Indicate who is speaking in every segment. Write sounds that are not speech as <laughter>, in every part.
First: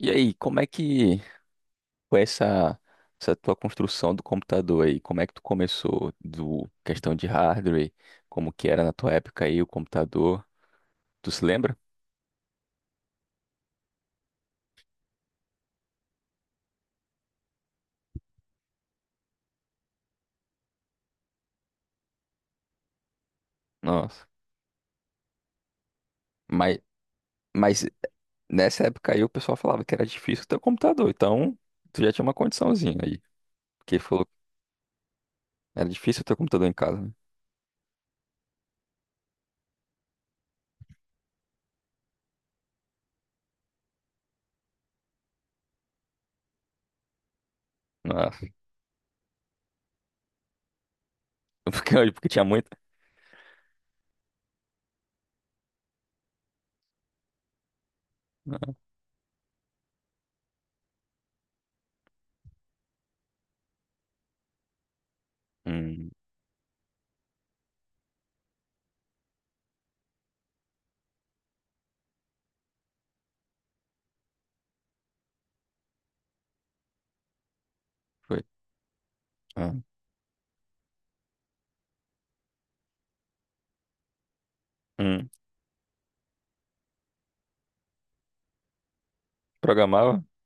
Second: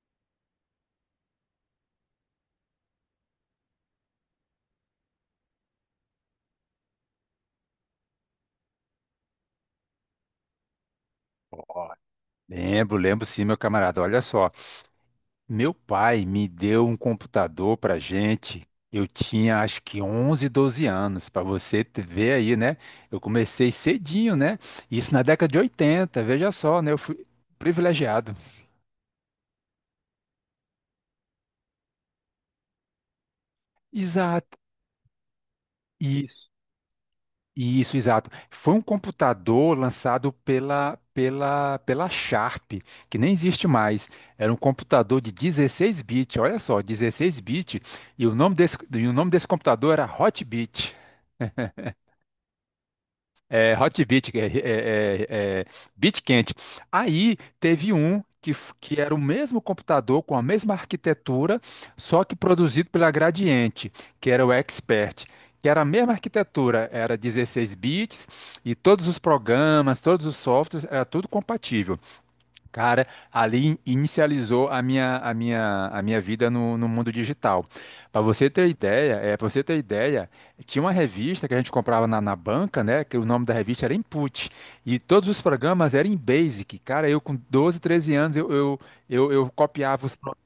Speaker 1: E aí, como é que foi essa tua construção do computador aí? Como é que tu começou do questão de hardware? Como que era na tua época aí o computador? Tu se lembra?
Speaker 2: Ó, lembro, lembro sim, meu camarada. Olha só, meu pai me deu um computador pra gente. Eu tinha acho que 11, 12 anos, para você ver aí, né? Eu comecei
Speaker 1: Nossa.
Speaker 2: cedinho, né? Isso na década de 80. Veja
Speaker 1: Mas,
Speaker 2: só, né? Eu fui
Speaker 1: mas
Speaker 2: privilegiado.
Speaker 1: nessa época aí o pessoal falava que era difícil ter um computador, então tu já tinha uma condiçãozinha aí. Porque falou
Speaker 2: Exato.
Speaker 1: era difícil ter um
Speaker 2: Isso.
Speaker 1: computador em casa, né?
Speaker 2: Isso, exato. Foi um computador lançado pela Sharp, que nem existe mais. Era um computador de 16 bits, olha só, 16 bits, e o
Speaker 1: Nossa.
Speaker 2: nome desse, e o nome desse computador era Hotbit.
Speaker 1: <laughs> Porque tinha muito.
Speaker 2: É, hot beat, é, é, beat quente. Aí teve um que era o mesmo computador com a mesma arquitetura, só que produzido pela Gradiente, que era o Expert, que era a
Speaker 1: Hum,
Speaker 2: mesma arquitetura, era 16 bits e todos os programas, todos os softwares, era tudo compatível. Cara, ali inicializou a minha vida no mundo digital. Para
Speaker 1: foi.
Speaker 2: você ter ideia,
Speaker 1: Ah,
Speaker 2: tinha uma revista que a gente comprava na banca, né? Que o nome da revista era Input. E todos
Speaker 1: hum.
Speaker 2: os programas eram em Basic. Cara, eu com 12, 13 anos, eu copiava os.
Speaker 1: Programava?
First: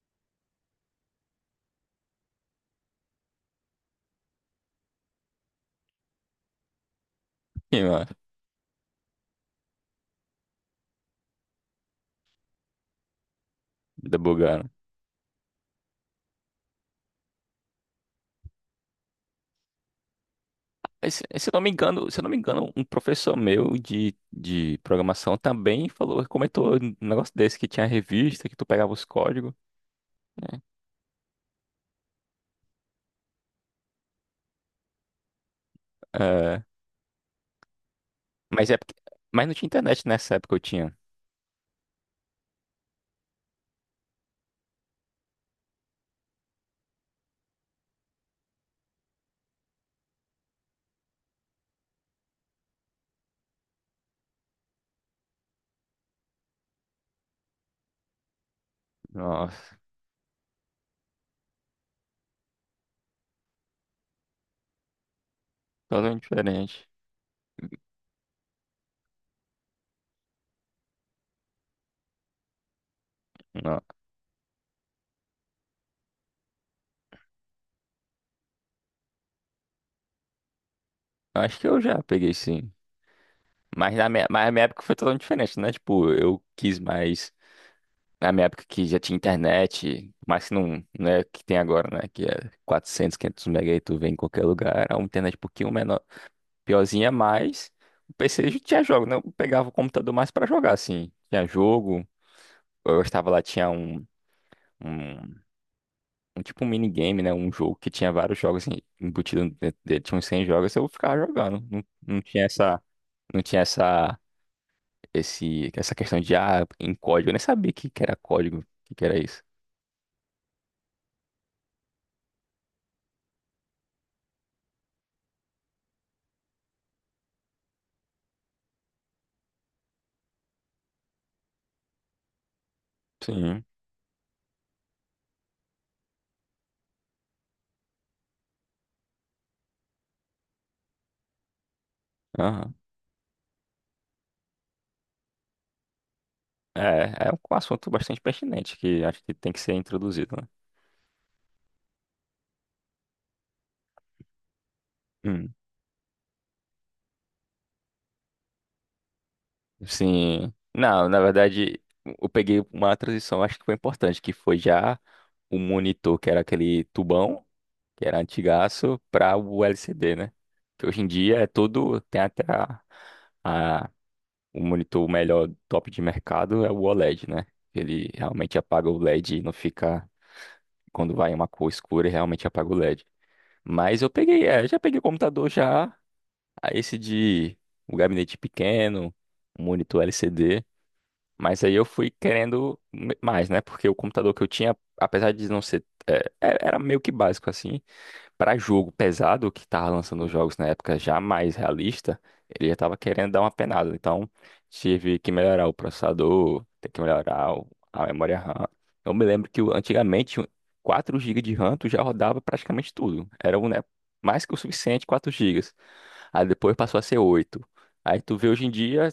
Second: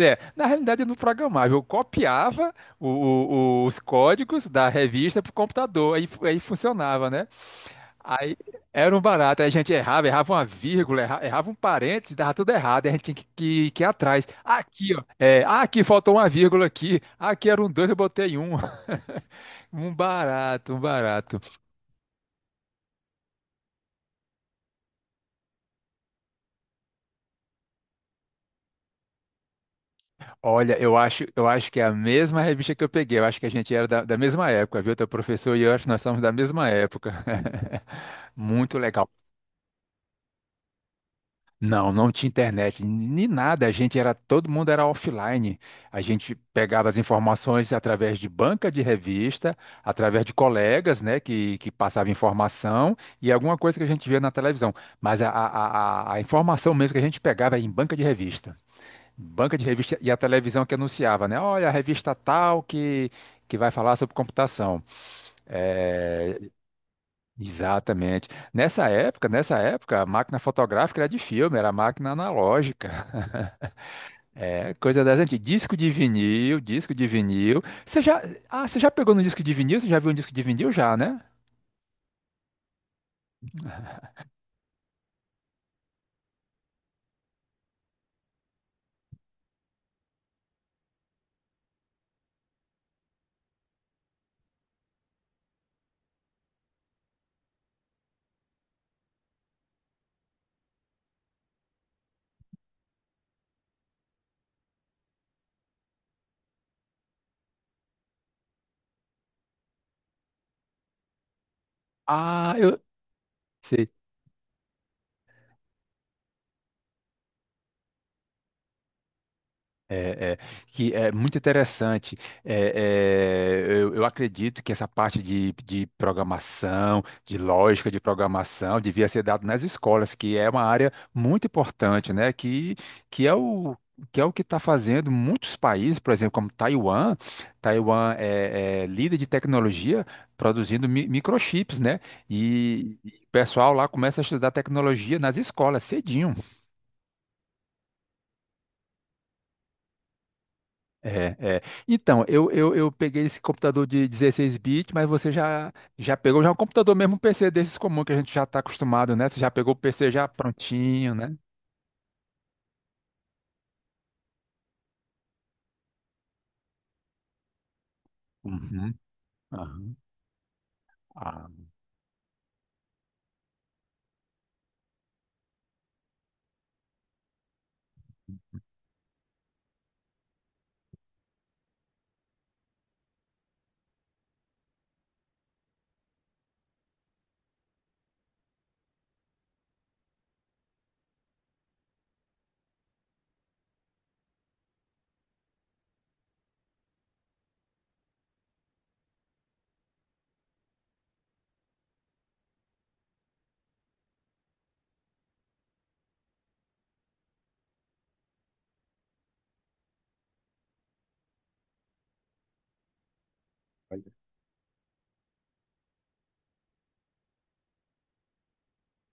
Speaker 2: É, na realidade, eu não programava, eu copiava os códigos da revista para o computador, aí funcionava, né?
Speaker 1: Ih, mano,
Speaker 2: Aí era um barato, aí a gente errava uma vírgula, errava, um parêntese, dava tudo errado, aí a gente tinha que ir
Speaker 1: ainda
Speaker 2: atrás.
Speaker 1: bugaram.
Speaker 2: Aqui, ó, ah, aqui faltou uma vírgula aqui. Ah, aqui era um dois, eu botei um. <laughs> Um barato, um
Speaker 1: Mas Se
Speaker 2: barato.
Speaker 1: se eu não me engano, um professor meu de programação também falou, comentou um negócio desse que tinha revista, que tu pegava os códigos, né?
Speaker 2: Olha, eu acho que é a mesma revista que eu peguei, eu acho que a gente era da mesma época, viu, teu professor e eu acho que nós estamos da
Speaker 1: É,
Speaker 2: mesma época. <laughs>
Speaker 1: mas é
Speaker 2: Muito
Speaker 1: porque,
Speaker 2: legal.
Speaker 1: mas não tinha internet nessa época eu tinha.
Speaker 2: Não, não tinha internet, nem nada. A gente era, todo mundo era offline. A gente pegava as informações através de banca de revista, através de colegas, né, que passavam informação e alguma coisa que a gente via na televisão. Mas a informação mesmo que a gente pegava era em banca de revista. Banca de
Speaker 1: Nossa,
Speaker 2: revista e a televisão que anunciava, né? Olha, a revista tal que vai falar sobre computação.
Speaker 1: totalmente
Speaker 2: Eh,
Speaker 1: diferente.
Speaker 2: Exatamente. Nessa época, a máquina fotográfica era de filme, era máquina analógica.
Speaker 1: Não,
Speaker 2: <laughs> É, coisa das antigas. Disco de vinil, disco de vinil. Você já pegou no disco de vinil? Você já viu um disco de vinil já, né?
Speaker 1: acho que eu já peguei sim. Mas na minha época foi totalmente diferente, né? Tipo, eu quis mais na minha época que já tinha internet, mas que não, não é o que tem agora, né? Que é 400 500 mega e tu vê em qualquer lugar, a uma internet um pouquinho menor. Piorzinha, mas o PC já tinha jogo, né? Eu pegava o computador mais pra jogar, assim. Tinha jogo, eu estava lá, tinha um, um tipo um minigame, né? Um jogo que tinha vários jogos assim, embutidos dentro dele, tinha uns 100 jogos, eu ficava jogando. Não, não tinha
Speaker 2: Ah, eu
Speaker 1: essa, não tinha
Speaker 2: sei.
Speaker 1: essa, esse, essa questão de, ah, em código. Eu nem sabia o que que era código, o que que era isso.
Speaker 2: É, é. Que é muito interessante. É, é. Eu acredito que essa parte de programação, de lógica de programação, devia ser dado nas escolas, que é uma área muito importante, né? Que é
Speaker 1: Sim,
Speaker 2: o que é o que está fazendo muitos países, por exemplo, como Taiwan. Taiwan é líder de tecnologia, produzindo microchips, né?
Speaker 1: aham.
Speaker 2: E o pessoal lá começa a estudar tecnologia nas escolas cedinho.
Speaker 1: É, é um assunto bastante pertinente que acho que tem que ser introduzido, né?
Speaker 2: É, é. Então, eu peguei esse computador de 16 bits, mas você já pegou já é um computador mesmo, um PC desses comum que a gente já está acostumado, né? Você já pegou o PC já
Speaker 1: Sim. Não,
Speaker 2: prontinho,
Speaker 1: na
Speaker 2: né?
Speaker 1: verdade, eu peguei uma transição, acho que foi importante, que foi já o monitor, que era aquele tubão, que era
Speaker 2: Uhum,
Speaker 1: antigaço, para o
Speaker 2: aham,
Speaker 1: LCD, né? Que hoje em dia é
Speaker 2: ah,
Speaker 1: todo, tem até a- o monitor melhor top de mercado é o OLED, né? Ele realmente apaga o LED e não fica, quando vai uma cor escura, ele realmente apaga o LED. Mas eu peguei, é, já peguei o computador já, a esse de um gabinete pequeno, um monitor LCD. Mas aí eu fui querendo mais, né? Porque o computador que eu tinha, apesar de não ser. Era meio que básico, assim. Para jogo pesado, que tava lançando os jogos na época já mais realista, ele já tava querendo dar uma penada. Então, tive que melhorar o processador, ter que melhorar a memória RAM. Eu me lembro que antigamente, 4 gigas de RAM tu já rodava praticamente tudo. Era um, né,
Speaker 2: olha.
Speaker 1: mais que o suficiente, 4 gigas. Aí depois passou a ser 8. Aí tu vê hoje em dia.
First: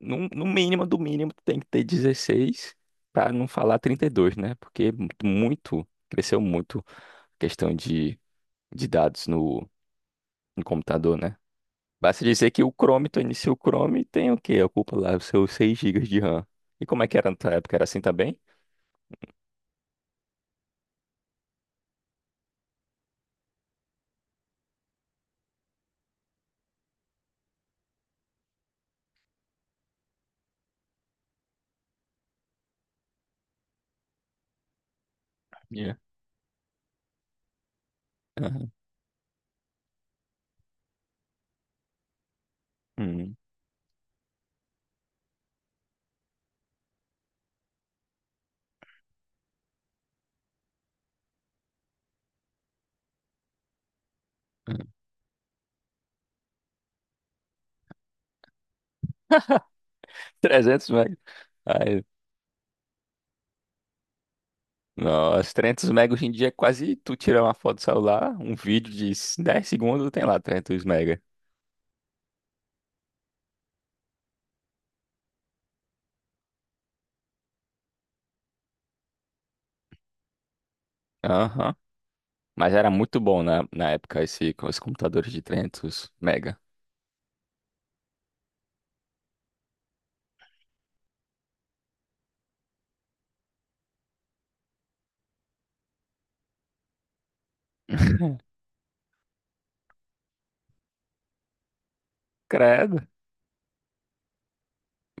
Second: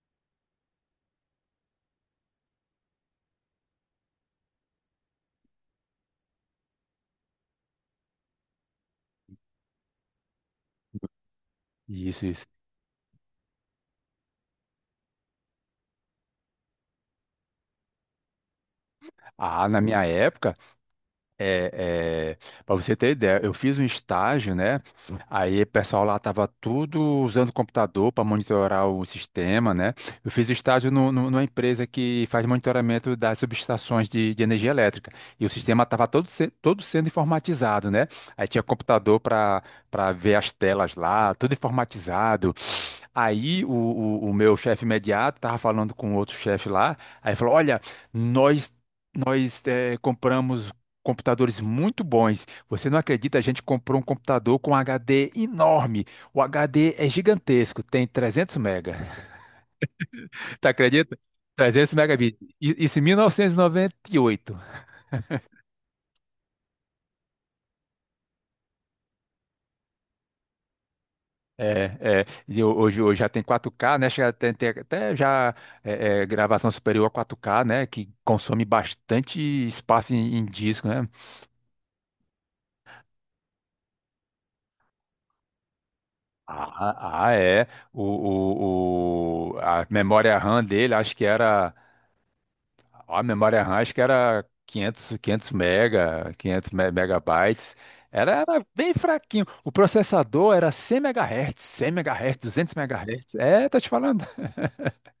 Speaker 1: No mínimo do mínimo tem que ter 16 para não falar 32, né? Porque é muito, cresceu muito a questão de dados no computador, né? Basta
Speaker 2: Isso, isso.
Speaker 1: dizer que o Chrome, tu inicia o Chrome e tem o quê? Ocupa lá os seus 6 gigas de RAM. E como é que era na tua época? Era assim também?
Speaker 2: Ah, na minha época, É, para você ter ideia, eu fiz um estágio, né? Aí o pessoal lá tava tudo usando computador para monitorar o sistema, né? Eu fiz estágio numa empresa que faz monitoramento das subestações de energia elétrica. E o sistema
Speaker 1: Yeah.
Speaker 2: tava todo, se- todo sendo informatizado, né? Aí
Speaker 1: Aham.
Speaker 2: tinha
Speaker 1: Hum.
Speaker 2: computador para ver as telas lá, tudo informatizado.
Speaker 1: <laughs>
Speaker 2: Aí o meu chefe imediato tava falando com outro chefe lá, aí falou: Olha, nós nós compramos computadores muito bons. Você não acredita, a gente comprou um computador com
Speaker 1: Hum.
Speaker 2: HD enorme. O HD é gigantesco, tem 300 mega. <laughs> Tá
Speaker 1: 300 mega.
Speaker 2: acredita? 300
Speaker 1: Ai,
Speaker 2: megabits. Isso em 1998.
Speaker 1: nossa, 300 mega hoje em dia é quase tu tirar uma foto do celular, um vídeo de 10 segundos, tem lá 300 mega.
Speaker 2: É, é. E hoje já tem 4K, né? Chega, tem até já gravação superior a 4K, né? Que consome bastante espaço em disco, né?
Speaker 1: Aham. Mas era muito bom na, na época esse, com os computadores de 300 mega.
Speaker 2: Ah, ah, é. A memória RAM dele, acho que era. A memória RAM, acho que era 500 mega, 500 megabytes. Era,
Speaker 1: <laughs>
Speaker 2: era bem fraquinho. O processador era 100 megahertz, 100 megahertz, 200
Speaker 1: Credo.
Speaker 2: megahertz. É, tô te falando.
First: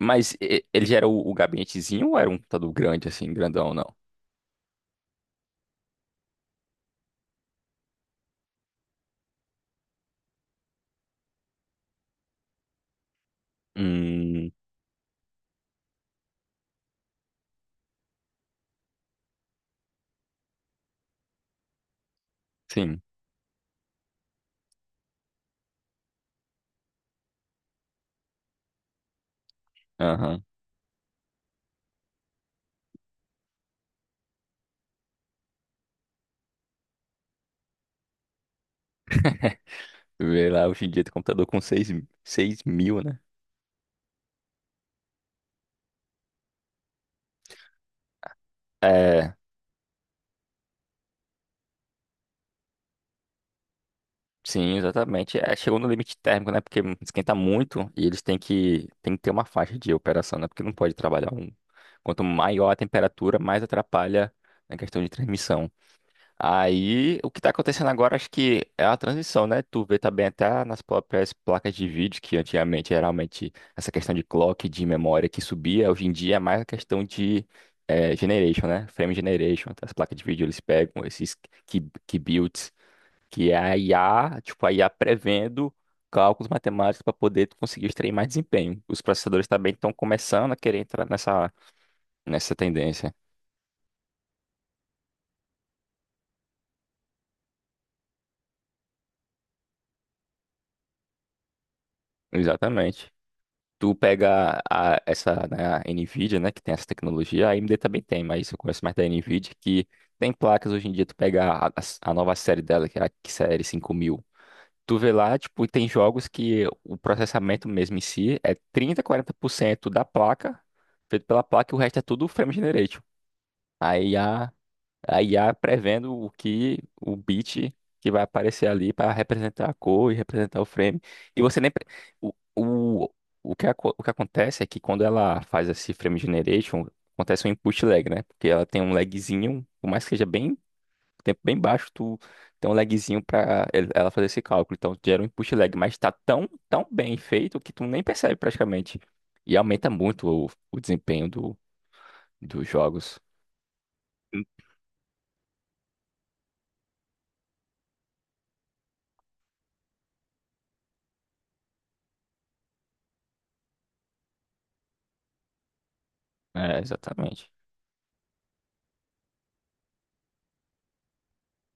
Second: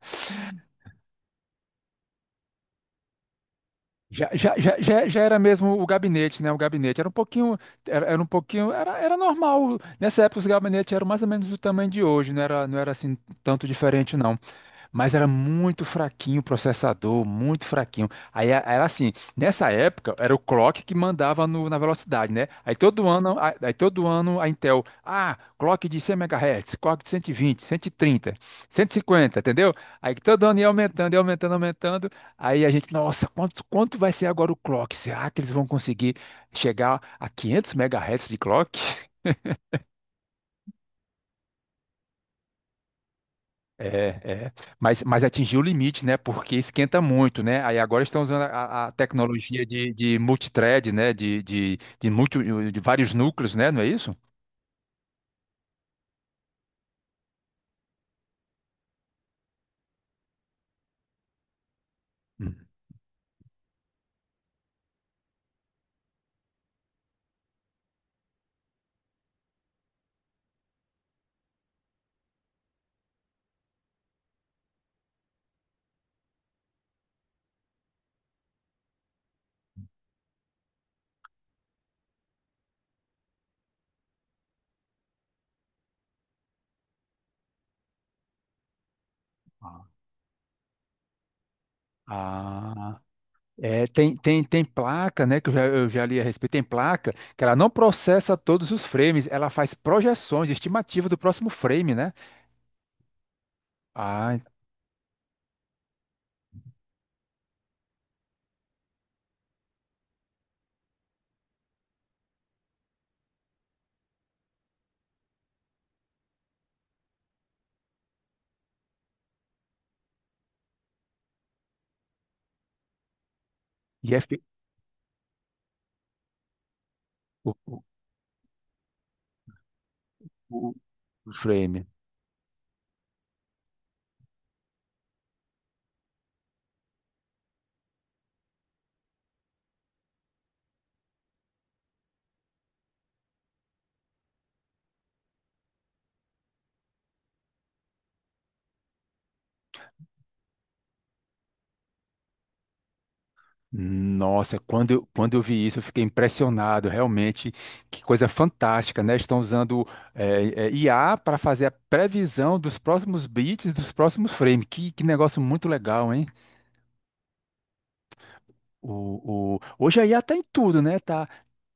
Speaker 1: Mas ele já era o gabinetezinho ou era um computador grande, assim, grandão, não?
Speaker 2: Já era mesmo o gabinete, né? O gabinete era um pouquinho, era um pouquinho, era normal. Nessa época os gabinetes eram mais ou menos do tamanho de hoje, não era assim tanto diferente, não.
Speaker 1: Hum,
Speaker 2: Mas era muito fraquinho o processador, muito fraquinho. Aí era assim, nessa época era o clock que mandava na velocidade, né? Aí
Speaker 1: sim.
Speaker 2: todo ano, a- aí todo ano a Intel, clock de 100 MHz, clock de 120, 130, 150, entendeu? Aí todo
Speaker 1: Aham.
Speaker 2: ano ia aumentando, aumentando. Aí a gente, nossa, quanto vai ser agora o clock? Será que eles vão conseguir chegar a 500 MHz de clock?
Speaker 1: <laughs> Vê lá, hoje em dia tem computador com seis mil, né?
Speaker 2: É, é. Mas atingiu o limite, né? Porque esquenta muito, né? Aí agora estão usando a
Speaker 1: É,
Speaker 2: tecnologia de multithread, né? De vários núcleos, né? Não é isso?
Speaker 1: sim, exatamente. É, chegou no limite térmico, né? Porque esquenta muito e eles têm que ter uma faixa de operação, né? Porque não pode trabalhar um. Quanto
Speaker 2: Hum.
Speaker 1: maior a temperatura, mais atrapalha na questão de transmissão. Aí, o que tá acontecendo agora, acho que é a transição, né? Tu vê também até nas próprias placas de vídeo, que antigamente, geralmente, essa questão de clock, de memória que subia, hoje em dia é mais a questão de generation, né? Frame generation. As placas de vídeo, eles pegam esses key builds, que é a IA, tipo, a IA prevendo cálculos matemáticos para poder tu conseguir extrair mais desempenho. Os processadores também estão começando a querer entrar nessa
Speaker 2: Ah,
Speaker 1: tendência.
Speaker 2: é, tem placa, né? Que eu já li a respeito. Tem placa que ela não processa todos os frames, ela faz projeções, estimativa do próximo frame, né?
Speaker 1: Exatamente. Tu
Speaker 2: Ah,
Speaker 1: pega essa, né, a Nvidia, né, que tem essa tecnologia, a AMD também tem, mas eu conheço mais da Nvidia, que tem placas hoje em dia, tu pega a nova série dela, que é a série 5000, tu vê lá, tipo, e tem jogos que o processamento mesmo em si é 30 40% da placa, feito pela placa, e o resto é tudo frame generation.
Speaker 2: e
Speaker 1: Aí
Speaker 2: é fe-
Speaker 1: a IA prevendo o que o
Speaker 2: o,
Speaker 1: bit que vai aparecer ali para representar a cor e representar o
Speaker 2: o,
Speaker 1: frame.
Speaker 2: o
Speaker 1: E você nem
Speaker 2: frame.
Speaker 1: o, o, o que o que acontece é que quando ela faz esse frame generation, acontece um input lag, né? Porque ela tem um lagzinho, por mais que seja bem tempo bem baixo, tu tem um lagzinho para ela fazer esse cálculo. Então gera um input lag, mas está tão bem feito que tu nem percebe praticamente. E aumenta muito o desempenho do, dos jogos.
Speaker 2: Nossa, quando eu vi isso, eu fiquei impressionado, realmente, que coisa fantástica, né? Estão usando IA para fazer a previsão dos próximos bits dos próximos frames. Que negócio muito legal, hein?
Speaker 1: É, exatamente.
Speaker 2: Hoje a IA tá em tudo, né? Tá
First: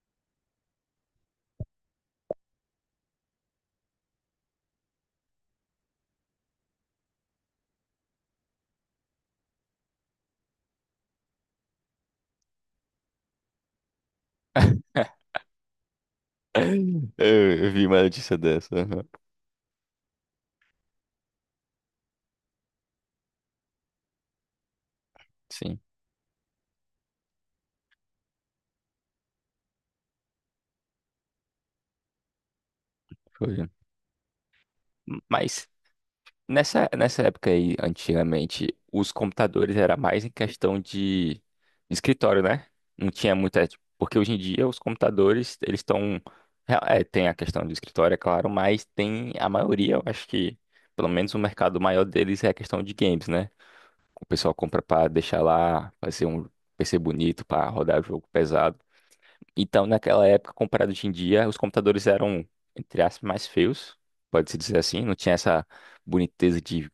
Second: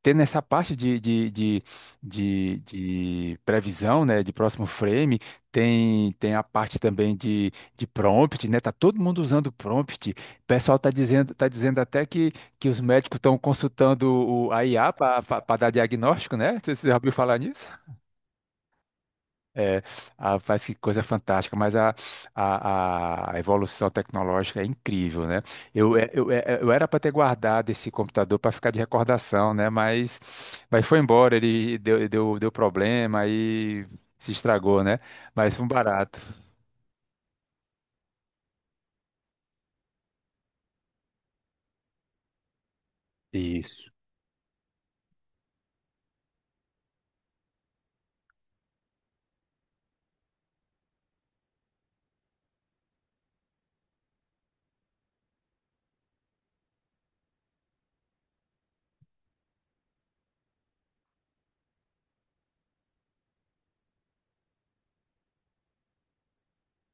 Speaker 2: tendo essa parte de previsão, né? De próximo frame, tem a parte também de prompt, né? Tá todo mundo usando prompt. O pessoal tá dizendo até que os médicos estão consultando a IA para dar diagnóstico, né? Você já ouviu
Speaker 1: <laughs>
Speaker 2: falar
Speaker 1: Eu
Speaker 2: nisso?
Speaker 1: vi uma notícia dessa. Aham.
Speaker 2: É, a parece que coisa fantástica, mas a evolução tecnológica é incrível, né?
Speaker 1: Sim,
Speaker 2: Eu era para ter guardado esse computador para ficar de recordação, né? Mas foi embora, ele deu problema
Speaker 1: foi.
Speaker 2: aí se estragou, né? Mas foi
Speaker 1: Mas
Speaker 2: um barato.
Speaker 1: nessa época aí, antigamente, os computadores era mais em questão de escritório, né? Não tinha muita.
Speaker 2: Isso.
Speaker 1: Porque hoje em dia os computadores, eles estão. É, é, tem a questão do escritório, é claro, mas tem a maioria, eu acho que, pelo menos o mercado maior deles é a questão de games, né? O pessoal compra pra deixar lá, fazer um PC bonito pra rodar jogo pesado. Então, naquela época, comparado hoje em dia, os computadores eram, entre aspas, mais feios, pode-se dizer assim. Não tinha essa boniteza de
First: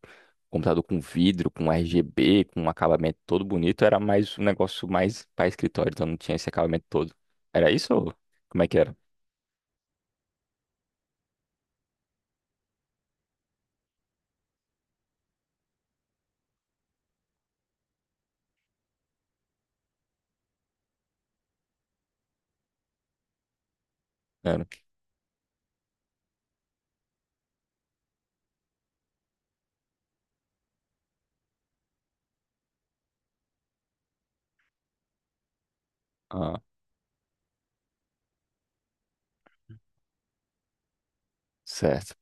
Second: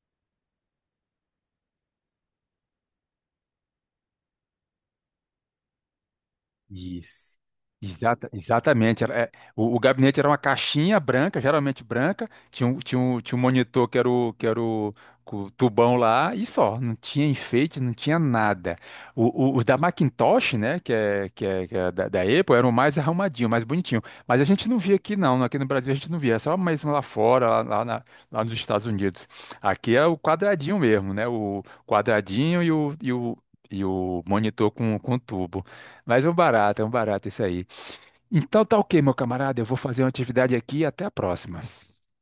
Speaker 1: computador com vidro, com RGB, com um acabamento todo bonito. Era mais um negócio mais para escritório, então não tinha esse acabamento todo.
Speaker 2: Isso.
Speaker 1: Era isso ou
Speaker 2: Exata,
Speaker 1: como é que era?
Speaker 2: exatamente. O gabinete era uma caixinha branca, geralmente branca, tinha um, tinha um monitor com o tubão lá, e só, não tinha enfeite, não tinha nada. O, os da Macintosh, né, que é da Apple, eram mais arrumadinho, mais bonitinho. Mas a
Speaker 1: Era.
Speaker 2: gente não via aqui, não. Aqui no Brasil a gente não via, é só mesmo lá fora, lá nos Estados Unidos. Aqui é o quadradinho mesmo, né? O quadradinho e o monitor com tubo. Mas
Speaker 1: Ah,
Speaker 2: é um barato isso aí. Então tá ok, meu camarada. Eu vou fazer uma atividade aqui e até a próxima.
Speaker 1: certo.